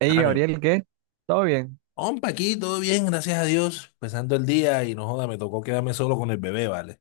Hey, Amigo, mío. Gabriel, ¿qué? ¿Todo bien? Hompa, aquí todo bien, gracias a Dios. Empezando el día y no joda, me tocó quedarme solo con el bebé, ¿vale?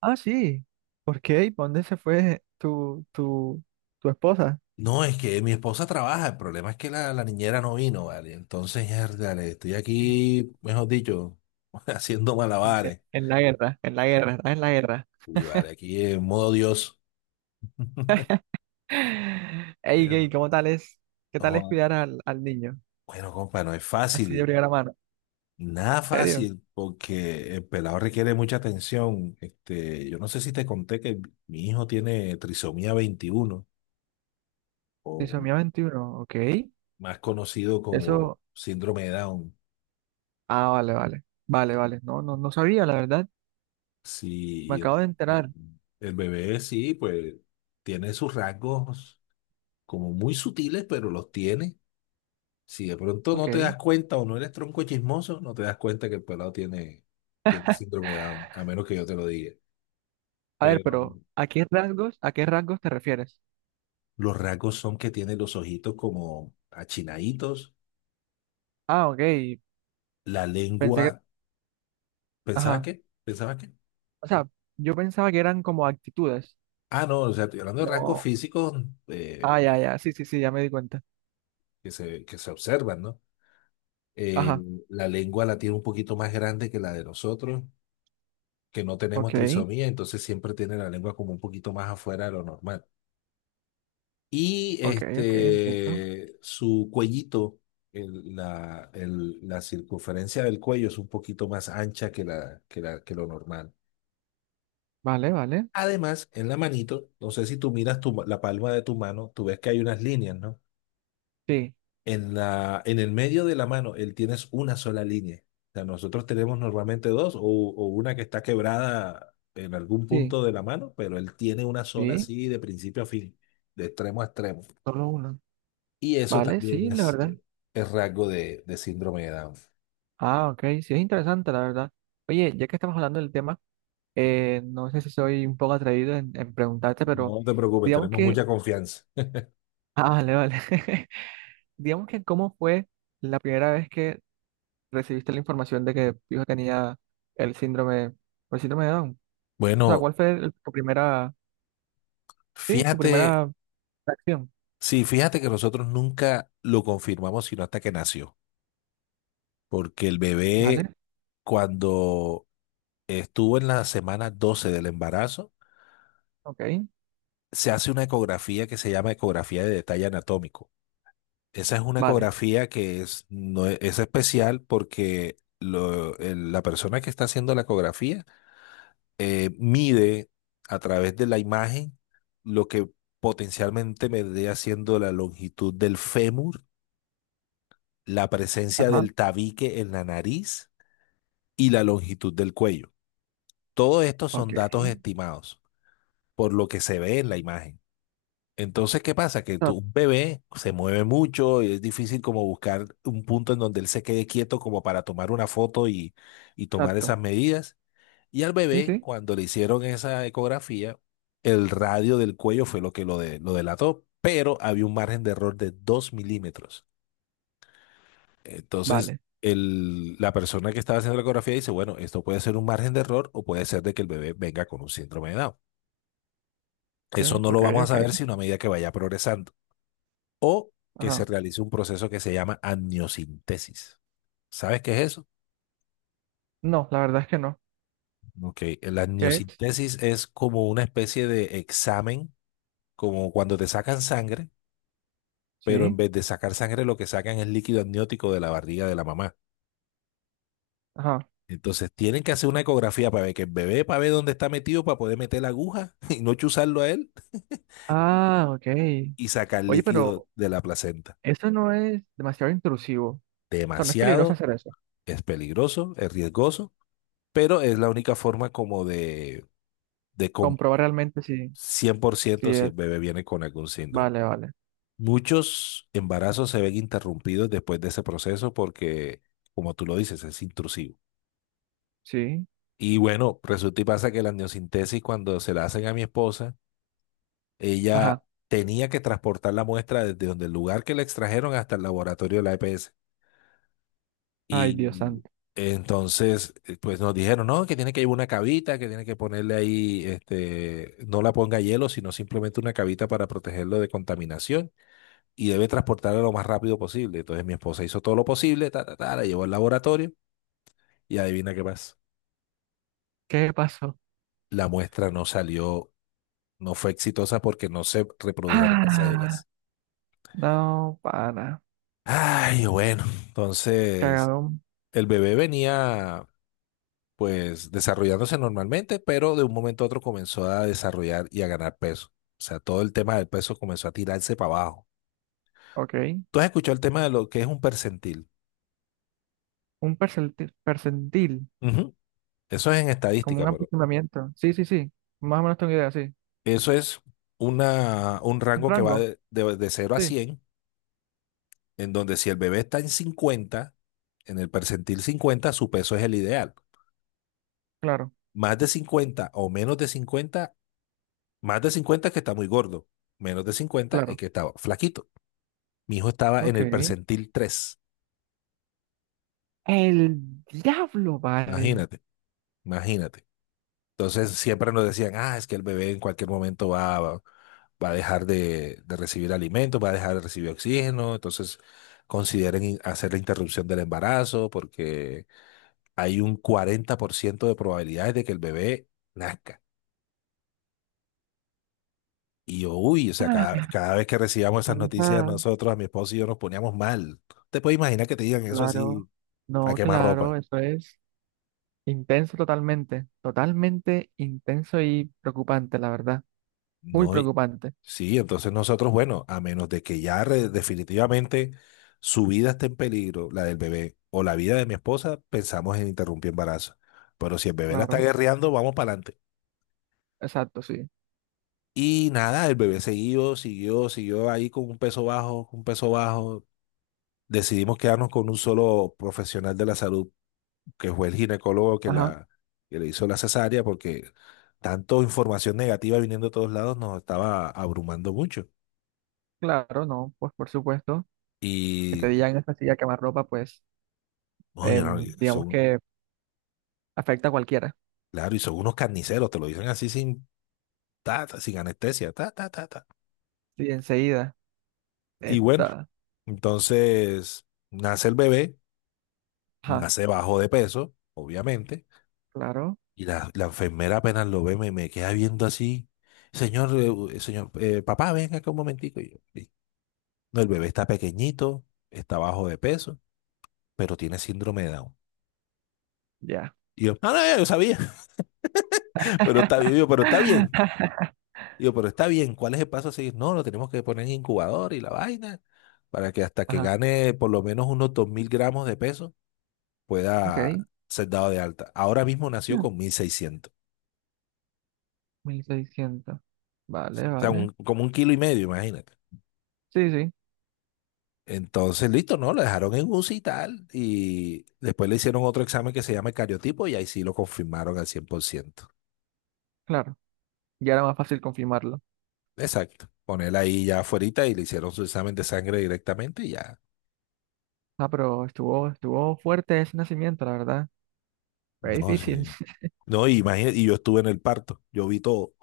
Ah, sí. ¿Por qué? ¿Y pa' dónde se fue tu esposa? No, es que mi esposa trabaja, el problema es que la niñera no vino, ¿vale? Entonces, dale, estoy Eh, aquí, mejor dicho, haciendo En, en malabares. en la guerra, en la guerra, estás en la guerra. Y vale, aquí en modo Dios. Hey, Eh, ¿qué? ¿Cómo tal es? ¿Qué no tal es joda. cuidar al, al niño? Bueno, compa, no es Así de fácil, primera mano. nada ¿En serio? fácil, porque el pelado requiere mucha atención. Este, yo no sé si te conté que mi hijo tiene trisomía 21, o Trisomía 21. Ok. más conocido como Eso. síndrome de Down. Ah, vale, vale. Vale, vale. No, no, no sabía, la verdad. Me Si, acabo de enterar. el bebé sí, pues tiene sus rasgos como muy sutiles, pero los tiene. Si de pronto no te Ok. das cuenta o no eres tronco chismoso, no te das cuenta que el pelado tiene síndrome de Down, a menos que yo te lo diga. A ver, Pero pero a qué rasgos te refieres? los rasgos son que tiene los ojitos como achinaditos, Ah, ok. la Pensé lengua. que. ¿Pensabas Ajá. qué? ¿Pensabas qué? O sea, yo pensaba que eran como actitudes. Ah, no, o sea, estoy hablando de rasgos No. físicos, eh, Ah, ya, ya, sí, sí, sí, ya me di cuenta. que se observan, ¿no? eh, Ajá, la lengua la tiene un poquito más grande que la de nosotros, que no tenemos ok, trisomía, entonces siempre tiene la lengua como un poquito más afuera de lo normal. Y ok, ok, entiendo. este, su cuellito, la circunferencia del cuello es un poquito más ancha que lo normal. Vale, vale. Además, en la manito, no sé si tú miras tu la palma de tu mano, tú ves que hay unas líneas, ¿no? Sí, En el medio de la mano, él tienes una sola línea. O sea, nosotros tenemos normalmente dos o una que está quebrada en algún sí, punto de la mano, pero él tiene una sola sí, así de principio a fin, de extremo a extremo. solo uno. Y eso Vale, sí, también la es, verdad. eh, es rasgo de síndrome de Down. Ah, ok, sí, es interesante, la verdad. Oye, ya que estamos hablando del tema, no sé si soy un poco atrevido en preguntarte, pero No te preocupes, digamos tenemos que... mucha confianza. Ah, vale, vale. Digamos que cómo fue la primera vez que recibiste la información de que tu hijo tenía el síndrome, el síndrome de Down. O sea, Bueno, ¿cuál fue tu primera, sí, tu fíjate, primera reacción? sí, fíjate que nosotros nunca lo confirmamos sino hasta que nació, porque el bebé Vale, cuando Estuvo en la semana 12 del embarazo. ok, Se hace una ecografía que se llama ecografía de detalle anatómico. Esa es una vale, ecografía que es, no es, es especial porque la persona que está haciendo la ecografía, mide a través de la imagen lo que potencialmente me dé haciendo la longitud del fémur, la presencia ajá, del tabique en la nariz y la longitud del cuello. Todo esto ok, son datos estimados por lo que se ve en la imagen. Entonces, ¿qué pasa? Que tu ta- un bebé se mueve mucho y es difícil como buscar un punto en donde él se quede quieto como para tomar una foto y tomar exacto, esas medidas. Y al sí, bebé, sí, cuando le hicieron esa ecografía, el radio del cuello fue lo que lo delató, pero había un margen de error de 2 milímetros. Entonces, vale, la persona que estaba haciendo la ecografía dice, bueno, esto puede ser un margen de error o puede ser de que el bebé venga con un síndrome de Down. sí, Eso no lo ok, vamos a ok, saber sino a medida que vaya progresando, que se ajá. realice un proceso que se llama amniocentesis. ¿Sabes qué es eso? No, la verdad es que no. Ok, la ¿Qué es? amniocentesis es como una especie de examen, como cuando te sacan sangre, pero en Sí, vez de sacar sangre lo que sacan es líquido amniótico de la barriga de la mamá. ajá. Entonces tienen que hacer una ecografía para ver que el bebé, para ver dónde está metido, para poder meter la aguja y no chuzarlo a él Ah, ok. y sacar Oye, líquido pero de la placenta. eso no es demasiado intrusivo. O sea, no es peligroso Demasiado, hacer eso. es peligroso, es riesgoso, pero es la única forma como de, com- Comprobar realmente si, cien por si ciento si es. el bebé viene con algún síndrome. Vale, vale, Muchos embarazos se ven interrumpidos después de ese proceso porque, como tú lo dices, es intrusivo. sí, Y bueno, resulta y pasa que la amniocentesis, cuando se la hacen a mi esposa, ella ajá. tenía que transportar la muestra desde donde el lugar que la extrajeron hasta el laboratorio de la EPS. Ay, Dios Y santo. entonces, pues nos dijeron, no, que tiene que llevar una cavita, que tiene que ponerle ahí, este, no la ponga hielo, sino simplemente una cavita para protegerlo de contaminación y debe transportarla lo más rápido posible. Entonces mi esposa hizo todo lo posible, ta, ta, ta, la llevó al laboratorio y adivina qué pasa. ¿Qué pasó? La muestra no salió, no fue exitosa porque no se reprodujeron las Ah, cédulas. no, para. Ay, bueno, entonces Cagadón, el bebé venía pues desarrollándose normalmente, pero de un momento a otro comenzó a desarrollar y a ganar peso. O sea, todo el tema del peso comenzó a tirarse para abajo. ok. ¿Tú has escuchado el tema de lo que es un percentil? Un percentil, percentil, Ujú. Eso es en como estadística, un pero aproximamiento. Sí, sí, sí. Más o menos tengo idea, sí. eso es una, un Un rango que va rango. de 0 a Sí, 100, en donde si el bebé está en cincuenta, en el percentil 50 su peso es el ideal. claro, Más de 50 o menos de cincuenta, más de 50 es que está muy gordo, menos de cincuenta es claro. que está flaquito. Mi hijo estaba en Ok. el percentil 3, El diablo, vale. imagínate, imagínate. Entonces siempre nos decían, ah, es que el bebé en cualquier momento va a dejar de recibir alimento, va a dejar de recibir oxígeno, entonces consideren hacer la interrupción del embarazo porque hay un 40% de probabilidades de que el bebé nazca. Y yo, uy, o sea, Ah, cada vez que recibíamos esas con noticias esa- nosotros, a mi esposo y yo nos poníamos mal. Te puedes imaginar que te digan eso así Claro. a No, quemarropa. claro, eso es intenso totalmente. Totalmente intenso y preocupante, la verdad. Muy No, preocupante. sí, entonces nosotros, bueno, a menos de que ya definitivamente su vida esté en peligro, la del bebé o la vida de mi esposa, pensamos en interrumpir embarazo. Pero si el bebé la está Claro, guerreando, vamos para adelante. exacto, sí. Y nada, el bebé siguió, siguió, siguió ahí con un peso bajo, con un peso bajo. Decidimos quedarnos con un solo profesional de la salud, que fue el ginecólogo Ajá. Que le hizo la cesárea, porque tanto información negativa viniendo de todos lados nos estaba abrumando mucho. Claro, no, pues por supuesto. Que te Y digan esta silla quemar ropa, pues, uy, no, digamos son, que afecta a cualquiera. claro, y son unos carniceros, te lo dicen así sin, ta, ta, sin anestesia, ta, ta, ta, ta. Sí, enseguida. Y bueno, Esta. entonces nace el bebé, Ajá, nace bajo de peso, obviamente, claro, y la enfermera apenas lo ve, me queda viendo así, señor, señor, papá, venga acá un momentico. Y yo, "Sí". No, el bebé está pequeñito, está bajo de peso, pero tiene síndrome de Down. ya. Y yo, ah, no, ya yo sabía, pero está, bien, pero está bien. Digo, pero está bien, ¿cuál es el paso a seguir? No, lo tenemos que poner en incubador y la vaina, para que hasta que Ajá, gane por lo menos unos 2000 gramos de peso ok. pueda ser dado de alta. Ahora mismo nació Ah, con 1600, 1600, vale, o sea, vale. como un kilo y medio, imagínate. Sí, sí, Entonces, listo, ¿no? Lo dejaron en UCI y tal, y después le hicieron otro examen que se llama el cariotipo y ahí sí lo confirmaron al 100%. claro. Ya era más fácil confirmarlo. Exacto. Ponerla ahí ya afuerita y le hicieron su examen de sangre directamente y ya. Ah, pero estuvo, estuvo fuerte ese nacimiento, la verdad. Fue No, difícil. sí. No, imagínate, y yo estuve en el parto, yo vi todo.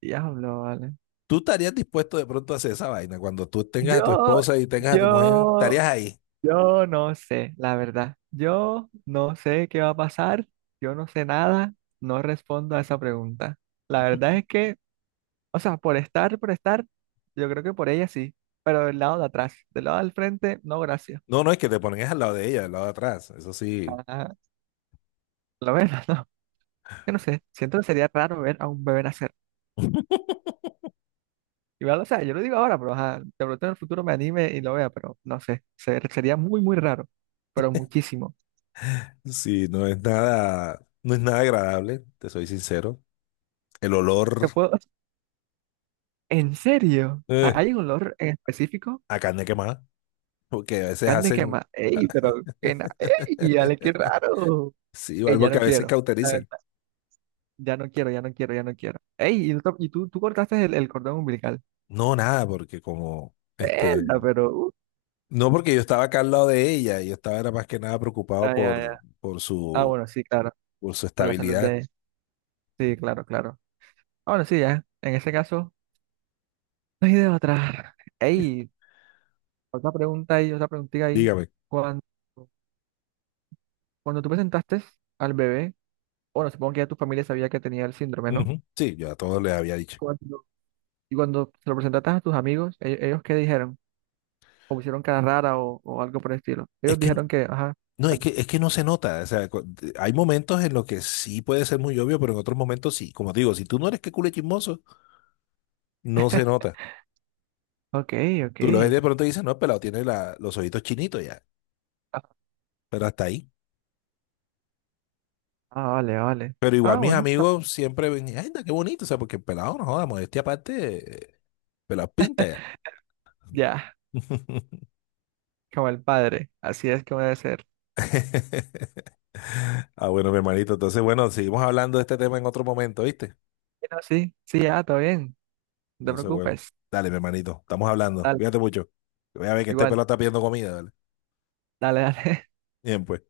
Diablo, vale. ¿Tú estarías dispuesto de pronto a hacer esa vaina? Cuando tú tengas a tu Yo, esposa y tengas a tu mujer, yo, estarías ahí. yo no sé, la verdad. Yo no sé qué va a pasar. Yo no sé nada. No respondo a esa pregunta. La verdad es que, o sea, por estar, yo creo que por ella sí, pero del lado de atrás, del lado del frente, no, gracias. No, no es que te pones al lado de ella, al lado de atrás. Eso sí, Ajá, lo ven, no, que no sé, siento que sería raro ver a un bebé nacer. Igual, o sea, yo lo digo ahora, pero ajá, de pronto en el futuro me anime y lo vea, pero no sé, sería muy, muy raro, pero muchísimo. sí, no es nada, no es nada agradable, te soy sincero. El ¿Te olor, puedo... ¿En serio? Eh, ¿Hay un olor en específico? a carne quemada, porque a veces Carne hacen, quema. ¡Ey, pero ¡Ey, dale, qué raro! sí, ¡Ey, ya algo que no a veces quiero! La cauterizan. verdad, ya no quiero, ya no quiero, ya no quiero. ¡Ey, y tú, tú cortaste el cordón umbilical! No, nada, porque como, este, Verdad, pero... no porque yo estaba acá al lado de ella, yo estaba era más que nada preocupado ah, ya, por, ya. por Ah, su, bueno, sí, claro. por su Por la salud estabilidad. de... Sí, claro, claro. Ah, bueno, sí, ya. En ese caso, no hay de otra. Ey, otra pregunta ahí, otra preguntita ahí. Dígame. Cuando, cuando tú presentaste al bebé, bueno, supongo que ya tu familia sabía que tenía el síndrome, ¿no? Ujú. Sí, yo a todos les había dicho. Cuando- y cuando se lo presentaste a tus amigos, ¿ellos qué dijeron? ¿O pusieron cara rara o algo por el estilo? Es Ellos que dijeron que, ajá, no, vale. Es que no se nota. O sea, hay momentos en los que sí puede ser muy obvio, pero en otros momentos sí. Como te digo, si tú no eres que culo chismoso, no se nota. Ok, ok. Tú lo ves de pronto y dices, no, el pelado tiene los ojitos chinitos ya. Ah, Pero hasta ahí. ah, vale, vale. Pero igual Ah, mis bueno, amigos siempre ven, ay, anda, qué bonito. O sea, porque el pelado no joda, modestia aparte, pelado pinta ya. ya, como el padre. Así es como debe ser. Ah, bueno, mi hermanito. Entonces, bueno, seguimos hablando de este tema en otro momento, ¿viste? No, sí, sí, ya, todo bien. No te Entonces, bueno, preocupes. dale, mi hermanito, estamos hablando. Dale, Cuídate mucho. Voy a ver que este igual. pelo está pidiendo comida, dale. Dale, dale. Bien, pues.